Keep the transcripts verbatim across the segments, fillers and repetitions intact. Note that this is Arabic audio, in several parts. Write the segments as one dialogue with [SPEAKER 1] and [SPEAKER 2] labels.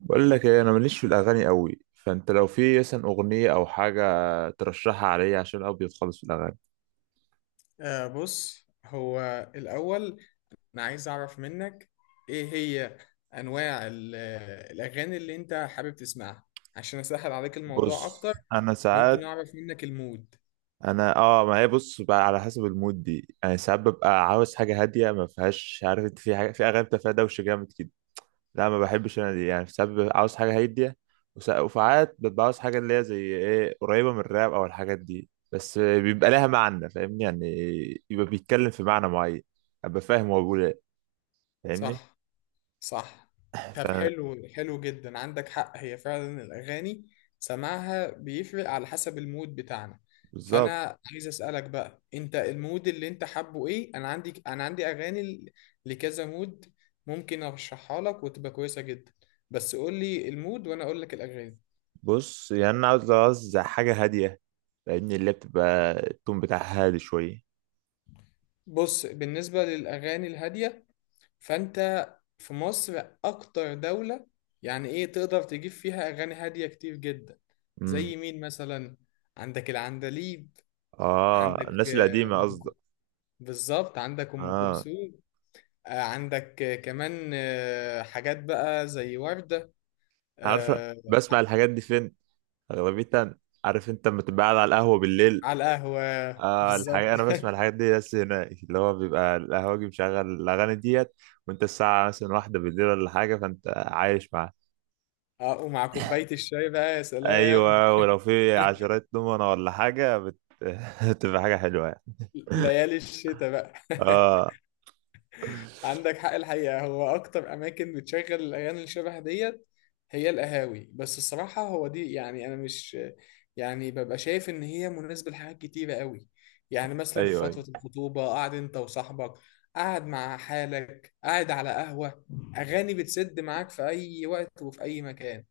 [SPEAKER 1] بقول لك ايه، انا ماليش في الاغاني قوي، فانت لو في مثلا اغنيه او حاجه ترشحها عليا عشان ابيض خالص في الاغاني.
[SPEAKER 2] آه، بص هو الأول، أنا عايز أعرف منك إيه هي أنواع ال- الأغاني اللي أنت حابب تسمعها، عشان أسهل عليك الموضوع
[SPEAKER 1] بص
[SPEAKER 2] أكتر.
[SPEAKER 1] انا
[SPEAKER 2] ممكن
[SPEAKER 1] ساعات.
[SPEAKER 2] أعرف منك المود؟
[SPEAKER 1] انا اه ما هي بص بقى على حسب المود دي، انا ساعات ببقى عاوز حاجه هاديه ما فيهاش، عارف انت، في حاجه، في اغاني بتبقى فيها دوشه جامد كده. لا ما بحبش انا دي، يعني ساعات ببقى عاوز حاجه هاديه، وسا- وساعات ببقى عاوز حاجه اللي هي زي ايه، قريبه من الراب او الحاجات دي، بس بيبقى لها معنى، فاهمني يعني؟ يبقى بيتكلم في معنى معين، ابقى فاهم هو بيقول ايه. فاهمني؟
[SPEAKER 2] صح، صح. طب حلو حلو جدا، عندك حق، هي فعلا الأغاني سماعها بيفرق على حسب المود بتاعنا.
[SPEAKER 1] بالظبط.
[SPEAKER 2] فأنا عايز أسألك بقى، أنت المود اللي أنت حابه إيه؟ أنا عندي أنا عندي أغاني ل- لكذا مود، ممكن أرشحها لك وتبقى كويسة جدا، بس قول لي المود وأنا أقول لك الأغاني.
[SPEAKER 1] بص يعني انا عاوز عاوز حاجه هاديه، لان اللي بتبقى التون بتاعها هادي شويه.
[SPEAKER 2] بص، بالنسبة للأغاني الهادية، فانت في مصر اكتر دولة يعني ايه تقدر تجيب فيها اغاني هادية كتير جدا.
[SPEAKER 1] امم
[SPEAKER 2] زي مين مثلا؟ عندك العندليب،
[SPEAKER 1] اه
[SPEAKER 2] عندك
[SPEAKER 1] الناس
[SPEAKER 2] آه،
[SPEAKER 1] القديمه
[SPEAKER 2] أم ك-
[SPEAKER 1] قصدك.
[SPEAKER 2] بالظبط، عندك ام
[SPEAKER 1] اه.
[SPEAKER 2] كلثوم، آه، عندك، آه، كمان، آه، حاجات بقى زي وردة
[SPEAKER 1] عارف
[SPEAKER 2] آه،
[SPEAKER 1] بسمع الحاجات دي فين اغلبيتها؟ عارف انت لما تبقى قاعد على القهوه بالليل؟
[SPEAKER 2] على القهوة،
[SPEAKER 1] اه الحاجة،
[SPEAKER 2] بالظبط.
[SPEAKER 1] انا بسمع الحاجات دي بس هناك، اللي هو بيبقى القهوجي مشغل الاغاني ديت، وانت الساعه مثلا واحدة بالليل ولا حاجه، فانت عايش معاها.
[SPEAKER 2] اه، ومع كوباية الشاي بقى يا سلام.
[SPEAKER 1] ايوه ولو في عشرات دومنه ولا حاجه بت... بتبقى حاجه حلوه يعني.
[SPEAKER 2] ليالي الشتاء بقى.
[SPEAKER 1] اه.
[SPEAKER 2] عندك حق، الحقيقة هو أكتر أماكن بتشغل الأغاني اللي شبه ديت هي القهاوي، بس الصراحة هو دي، يعني أنا مش، يعني ببقى شايف إن هي مناسبة لحاجات كتيرة قوي. يعني مثلا في
[SPEAKER 1] ايوه أيوة.
[SPEAKER 2] فترة الخطوبة، قاعد أنت وصاحبك، قاعد مع حالك، قاعد على قهوة، أغاني بتسد معاك في أي وقت وفي أي مكان.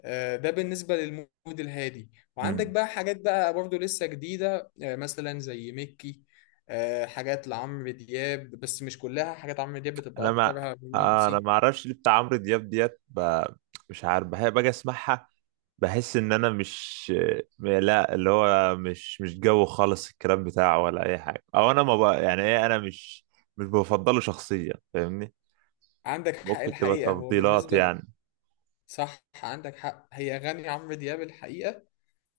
[SPEAKER 2] آه، ده بالنسبة للمود الهادي. وعندك
[SPEAKER 1] مم.
[SPEAKER 2] بقى حاجات بقى برضو لسه جديدة، آه، مثلا زي ميكي، آه، حاجات لعمرو دياب، بس مش كلها حاجات عمرو دياب بتبقى
[SPEAKER 1] انا ما
[SPEAKER 2] أكترها
[SPEAKER 1] آه، انا
[SPEAKER 2] رومانسي.
[SPEAKER 1] ما اعرفش ليه بتاع عمرو دياب ديت ب... مش عارف، بحب باجي اسمعها، بحس ان انا مش، لا اللي هو مش مش جو خالص الكلام بتاعه ولا اي حاجه، او انا ما بقى يعني ايه، انا مش، مش بفضله شخصيا، فاهمني؟
[SPEAKER 2] عندك حق،
[SPEAKER 1] ممكن تبقى
[SPEAKER 2] الحقيقة هو
[SPEAKER 1] تفضيلات
[SPEAKER 2] بالنسبة ل-
[SPEAKER 1] يعني.
[SPEAKER 2] صح، عندك حق، هي أغاني عمرو دياب الحقيقة،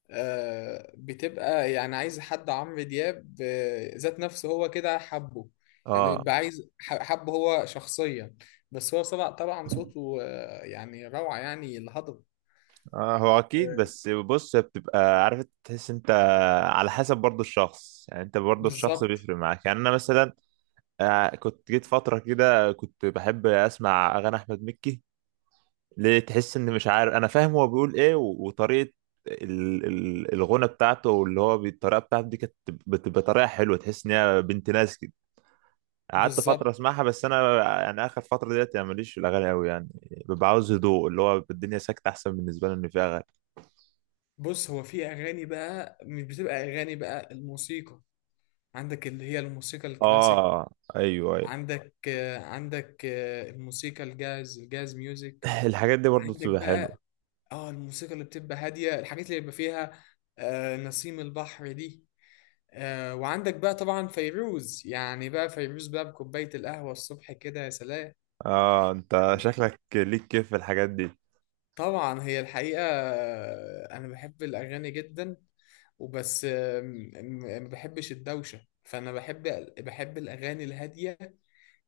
[SPEAKER 2] آه، بتبقى يعني عايز حد عمرو دياب، آه، ذات نفسه هو كده حبه، يعني
[SPEAKER 1] اه.
[SPEAKER 2] بيبقى عايز ح- حبه هو شخصيا، بس هو طبعا طبعا صوته آه، يعني روعة، يعني الهضبة.
[SPEAKER 1] اه هو اكيد، بس بص هي بتبقى، عارف تحس انت على حسب برضو الشخص، يعني انت برضو الشخص
[SPEAKER 2] بالظبط،
[SPEAKER 1] بيفرق معاك، يعني انا مثلا آه، كنت جيت فترة كده كنت بحب أسمع أغاني أحمد مكي، ليه تحس إن مش عارف أنا فاهم هو بيقول إيه، و- وطريقة ال- ال- الغنى بتاعته، واللي هو بي- الطريقة بتاعته دي كانت بتبقى طريقة حلوة، تحس إن هي بنت ناس كده. قعدت فترة
[SPEAKER 2] بالظبط.
[SPEAKER 1] أسمعها، بس أنا يعني آخر فترة ديت يعني ماليش في الأغاني أوي يعني، ببقى عاوز هدوء، اللي هو الدنيا ساكتة أحسن بالنسبة لي إن فيها أغاني.
[SPEAKER 2] بص، هو في اغاني بقى مش بتبقى اغاني، بقى الموسيقى. عندك اللي هي الموسيقى الكلاسيك،
[SPEAKER 1] آه أيوه أيوه.
[SPEAKER 2] عندك آه، عندك آه، الموسيقى الجاز، الجاز ميوزك.
[SPEAKER 1] الحاجات دي برضه
[SPEAKER 2] عندك
[SPEAKER 1] بتبقى حلوة.
[SPEAKER 2] بقى اه الموسيقى اللي بتبقى هاديه، الحاجات اللي بيبقى فيها، آه، نسيم البحر دي، آه، وعندك بقى طبعا فيروز، يعني بقى فيروز بقى بكوبايه القهوه الصبح كده يا سلام.
[SPEAKER 1] آه أنت
[SPEAKER 2] يعني،
[SPEAKER 1] شكلك ليك كيف في الحاجات دي.
[SPEAKER 2] طبعا هي الحقيقه آه، انا بحب الاغاني جدا، وبس آم، م- ما بحبش الدوشة، فأنا بحب، بحب الأغاني الهادية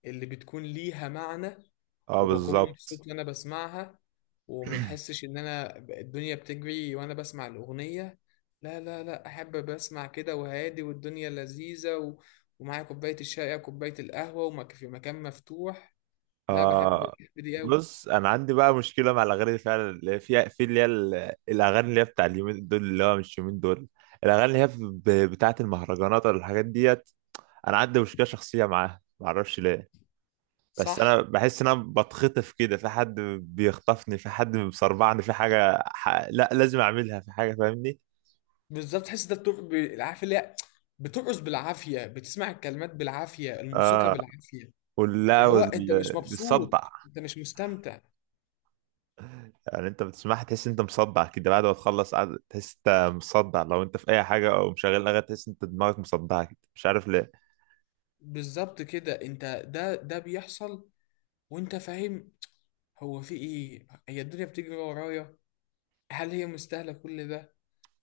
[SPEAKER 2] اللي بتكون ليها معنى،
[SPEAKER 1] آه
[SPEAKER 2] وبكون
[SPEAKER 1] بالظبط.
[SPEAKER 2] مبسوط وأنا بسمعها، وما بحسش إن أنا ب- الدنيا بتجري وأنا بسمع الأغنية. لا لا لا، أحب بسمع كده وهادي، والدنيا لذيذة و... ومعايا كوباية الشاي أو كوباية القهوة، ومك في مكان مفتوح. لا، بحب
[SPEAKER 1] اه
[SPEAKER 2] بحب دي أوي.
[SPEAKER 1] بص انا عندي بقى مشكله مع الاغاني دي فعلا، اللي هي فيها، في اللي هي ال- الاغاني اللي هي بتاع اليومين دول، اللي هو مش يومين دول، الاغاني اللي هي ب- بتاعه المهرجانات ولا الحاجات ديت. انا عندي مشكله شخصيه معاها، ما اعرفش ليه، بس
[SPEAKER 2] صح،
[SPEAKER 1] انا بحس ان انا بتخطف كده في حد، بيخطفني في حد، بيصرعني في حاجه ح... لا لازم اعملها في حاجه، فاهمني؟
[SPEAKER 2] بالظبط، تحس ده بتق... ب- عارف اللي هي بترقص بالعافية، بتسمع الكلمات بالعافية، الموسيقى
[SPEAKER 1] اه
[SPEAKER 2] بالعافية.
[SPEAKER 1] ولا
[SPEAKER 2] اللي هو انت مش
[SPEAKER 1] والصدع.
[SPEAKER 2] مبسوط، انت مش مستمتع.
[SPEAKER 1] يعني انت بتسمعها تحس انت مصدع كده، بعد ما تخلص قاعد تحس انت مصدع، لو انت في اي حاجه او مشغل اغاني تحس انت دماغك مصدعه كده، مش عارف ليه.
[SPEAKER 2] بالظبط كده انت، ده ده بيحصل وانت فاهم. هو في ايه؟ هي الدنيا بتجري ورايا، هل هي مستاهلة كل ده؟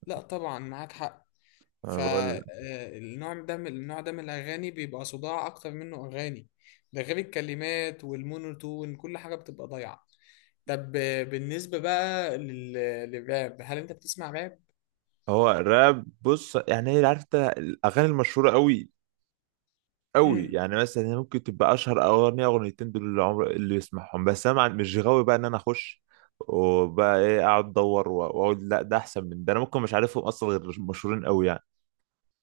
[SPEAKER 2] لا طبعا، معاك حق.
[SPEAKER 1] انا بقول لك،
[SPEAKER 2] فالنوع ده من النوع ده من الاغاني بيبقى صداع اكتر منه اغاني، ده غير الكلمات والمونوتون، كل حاجة بتبقى ضايعة. طب، آه، بالنسبة بقى لل... للراب، هل انت بتسمع راب؟
[SPEAKER 1] هو الراب بص يعني ايه، عارف انت الاغاني المشهوره قوي قوي،
[SPEAKER 2] مم.
[SPEAKER 1] يعني مثلا هي ممكن تبقى اشهر اغنيه اغنيتين دول اللي عمر اللي يسمعهم، بس انا مع- مش غاوي بقى ان انا اخش وبقى ايه، اقعد ادور و- واقول لا ده احسن من ده. انا ممكن مش عارفهم اصلا غير مشهورين قوي يعني.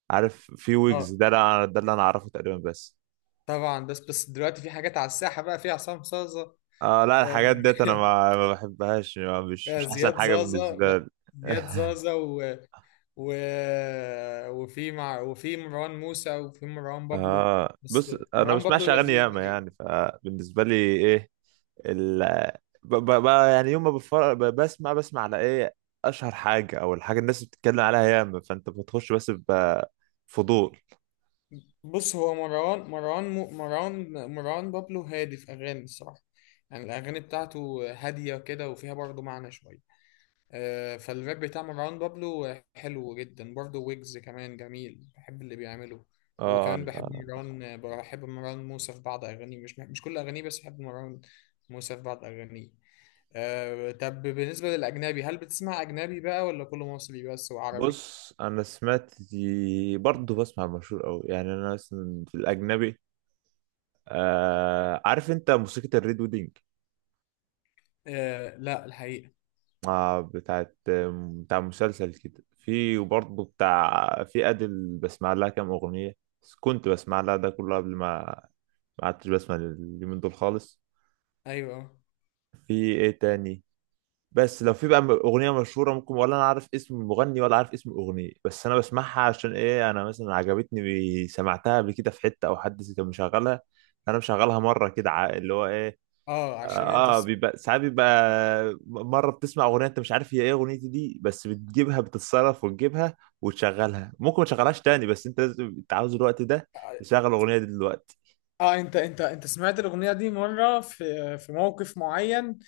[SPEAKER 1] عارف في ويجز
[SPEAKER 2] اه
[SPEAKER 1] ده، لا- ده اللي انا اعرفه تقريبا بس.
[SPEAKER 2] طبعا، بس بس دلوقتي في حاجات على الساحة بقى، في عصام صاصة
[SPEAKER 1] اه لا
[SPEAKER 2] آه،
[SPEAKER 1] الحاجات ديت انا ما, ما بحبهاش، ما- مش
[SPEAKER 2] آه،
[SPEAKER 1] مش احسن
[SPEAKER 2] زياد
[SPEAKER 1] حاجه
[SPEAKER 2] زازا،
[SPEAKER 1] بالنسبه
[SPEAKER 2] لا
[SPEAKER 1] لي.
[SPEAKER 2] زياد زازا و... و... وفي مع... وفي مروان موسى، وفي مروان بابلو.
[SPEAKER 1] اه
[SPEAKER 2] بس
[SPEAKER 1] بص انا ما
[SPEAKER 2] مروان بابلو
[SPEAKER 1] بسمعش اغاني
[SPEAKER 2] لذيذ
[SPEAKER 1] ياما يعني،
[SPEAKER 2] الحقيقة.
[SPEAKER 1] فبالنسبه لي ايه، ال ب- ب- ب- يعني يوم ما بفر... ب- بسمع بسمع على ايه؟ اشهر حاجه او الحاجه الناس بتتكلم عليها ياما، فانت بتخش بس بفضول.
[SPEAKER 2] بص هو مروان مروان م... مروان مروان بابلو هادي في أغاني الصراحة. يعني الأغاني بتاعته هادية كده وفيها برضه معنى شوية، آه، فالراب بتاع مروان بابلو حلو جدا برضه، ويجز كمان جميل، بحب اللي بيعمله.
[SPEAKER 1] اه
[SPEAKER 2] وكمان
[SPEAKER 1] لا.
[SPEAKER 2] بحب مروان بحب مروان موسى في بعض أغانيه، مش مش كل أغانيه، بس بحب مروان موسى في بعض أغانيه. آه، طب بالنسبة للأجنبي، هل بتسمع أجنبي بقى ولا كله مصري بس وعربي؟
[SPEAKER 1] بص انا سمعت، برضه بسمع مشهور قوي، يعني انا مثلا في الاجنبي، آه عارف انت موسيقى الريد ويدنج؟
[SPEAKER 2] آه، لا الحقيقة.
[SPEAKER 1] آه بتاعت بتاع مسلسل كده، في وبرضه بتاع، في أدل بسمع لها كام أغنية، بس كنت بسمع لها ده كله قبل ما، ما عدتش بسمع اليومين دول خالص.
[SPEAKER 2] أيوه.
[SPEAKER 1] في إيه تاني؟ بس لو في بقى أغنية مشهورة ممكن، ولا أنا عارف اسم المغني ولا عارف اسم الأغنية، بس أنا بسمعها عشان إيه، أنا مثلا عجبتني، سمعتها قبل كده في حتة أو حد كان مشغلها، أنا مشغلها مرة كده ع- اللي هو إيه.
[SPEAKER 2] اه
[SPEAKER 1] اه.
[SPEAKER 2] عشان انت
[SPEAKER 1] آه،
[SPEAKER 2] س...
[SPEAKER 1] بيبقى ساعات بيبقى مره بتسمع اغنيه انت مش عارف هي ايه اغنيتي دي، بس بتجيبها، بتتصرف وتجيبها وتشغلها، ممكن ما تشغلهاش تاني بس انت لازم، انت عاوز الوقت ده
[SPEAKER 2] اه
[SPEAKER 1] تشغل الاغنيه دي دلوقتي.
[SPEAKER 2] آه، انت انت انت سمعت الاغنيه دي مره في في موقف معين،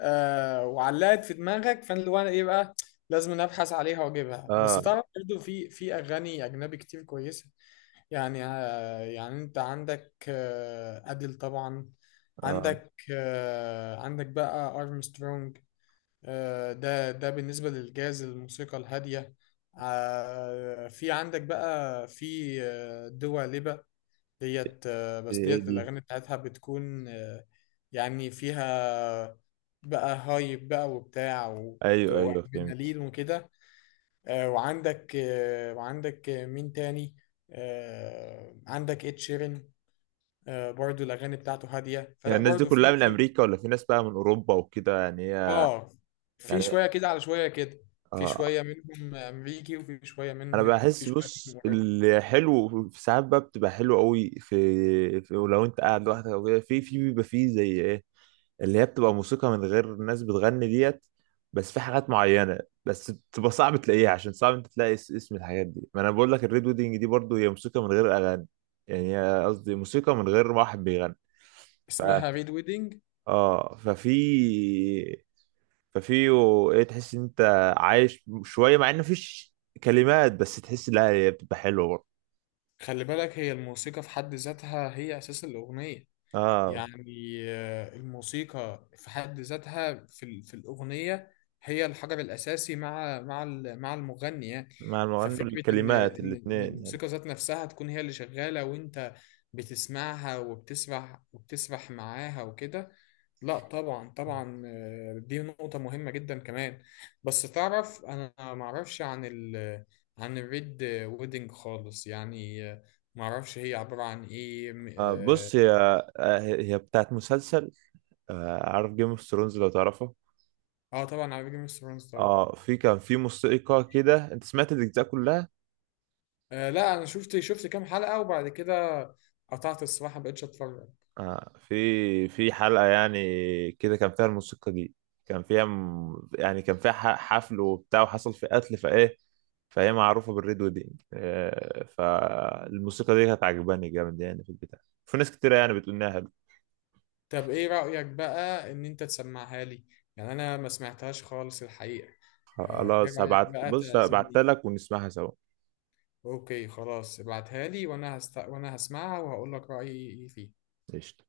[SPEAKER 2] آه، وعلقت في دماغك، فانا اللي هو انا ايه بقى، لازم أنا ابحث عليها واجيبها. بس
[SPEAKER 1] اه.
[SPEAKER 2] تعرف برضه في في اغاني اجنبي كتير كويسه. يعني آه يعني انت عندك آه اديل طبعا،
[SPEAKER 1] اه.
[SPEAKER 2] عندك آه عندك بقى ارمسترونج، آه ده ده بالنسبه للجاز، الموسيقى الهاديه. آه في عندك بقى في، آه، دوا ليبا ديت، آه،
[SPEAKER 1] دي
[SPEAKER 2] بس
[SPEAKER 1] ايه
[SPEAKER 2] ديت
[SPEAKER 1] دي؟
[SPEAKER 2] الأغاني بتاعتها بتكون آه، يعني فيها بقى هايب بقى وبتاع و-
[SPEAKER 1] ايوه ايوه فهمت.
[SPEAKER 2] وأدرينالين وكده. آه، وعندك آه، وعندك، آه، مين تاني؟ آه، عندك إد شيرين، آه، برضو الأغاني بتاعته هادية،
[SPEAKER 1] يعني
[SPEAKER 2] فلا
[SPEAKER 1] الناس دي
[SPEAKER 2] برضو
[SPEAKER 1] كلها
[SPEAKER 2] في
[SPEAKER 1] من
[SPEAKER 2] في
[SPEAKER 1] امريكا، ولا في ناس بقى من اوروبا وكده يعني هي؟
[SPEAKER 2] آه في
[SPEAKER 1] يعني
[SPEAKER 2] شوية كده على شوية كده. في
[SPEAKER 1] اه.
[SPEAKER 2] شوية منهم أمريكي، وفي شوية
[SPEAKER 1] انا
[SPEAKER 2] منهم في
[SPEAKER 1] بحس،
[SPEAKER 2] شوية
[SPEAKER 1] بص
[SPEAKER 2] منهم أوروبي.
[SPEAKER 1] الحلو في ساعات بقى بتبقى حلو قوي، في, في لو انت قاعد لوحدك او كده، في في بيبقى فيه زي ايه، اللي هي بتبقى موسيقى من غير ناس بتغني ديت، بس في حاجات معينة، بس بتبقى صعب تلاقيها عشان صعب انت تلاقي اس- اسم الحاجات دي. ما انا بقول لك الريد ويدنج دي برضو هي موسيقى من غير اغاني، يعني هي قصدي موسيقى من غير واحد بيغني.
[SPEAKER 2] اسمها ريد ويدنج.
[SPEAKER 1] اه ففي ففي و- ايه، تحس ان انت عايش شوية مع ان مفيش كلمات، بس تحس لا، هي بتبقى حلوة برضو.
[SPEAKER 2] خلي بالك، هي الموسيقى في حد ذاتها هي أساس الأغنية،
[SPEAKER 1] اه
[SPEAKER 2] يعني آه، الموسيقى في حد ذاتها في ال- في الأغنية هي الحجر الأساسي، مع مع ال- مع المغني يعني.
[SPEAKER 1] مع المغني
[SPEAKER 2] ففكرة إن
[SPEAKER 1] والكلمات
[SPEAKER 2] إن إن
[SPEAKER 1] الاثنين يعني.
[SPEAKER 2] الموسيقى ذات نفسها تكون هي اللي شغالة، وأنت بتسمعها وبتسرح، وبتسرح معاها وكده. لا، طبعا طبعا، آه، دي نقطة مهمة جدا كمان. بس تعرف أنا معرفش عن ال عن الريد ويدنج خالص يعني، آه، معرفش هي عبارة عن إيه.
[SPEAKER 1] آه بص هي، آه هي بتاعت مسلسل، آه عارف جيم اوف ثرونز لو تعرفه؟
[SPEAKER 2] اه طبعا، على جيم اوف ثرونز طبعا.
[SPEAKER 1] اه في كان في موسيقى كده، انت سمعت الاجزاء كلها؟
[SPEAKER 2] آه لا انا شفت شفت كام حلقة وبعد كده قطعت الصراحة، مبقتش اتفرج.
[SPEAKER 1] آه في في حلقة يعني كده كان فيها الموسيقى دي، كان فيها م- يعني كان فيها ح- حفل وبتاع وحصل في قتل، فايه فهي معروفة بالريد ويدنج، آه فالموسيقى دي كانت عجباني جامد يعني في البتاع، في ناس كتيرة يعني بتقول إنها.
[SPEAKER 2] طب ايه رأيك بقى ان انت تسمعها لي؟ يعني انا ما سمعتهاش خالص الحقيقة. آه، ايه
[SPEAKER 1] خلاص
[SPEAKER 2] رأيك
[SPEAKER 1] هبعت،
[SPEAKER 2] بقى
[SPEAKER 1] بص
[SPEAKER 2] تعزمني.
[SPEAKER 1] هبعتها لك ونسمعها سوا.
[SPEAKER 2] اوكي خلاص، ابعتها لي، وانا هست... وانا هسمعها وهقول لك رأيي فيها.
[SPEAKER 1] قشطة.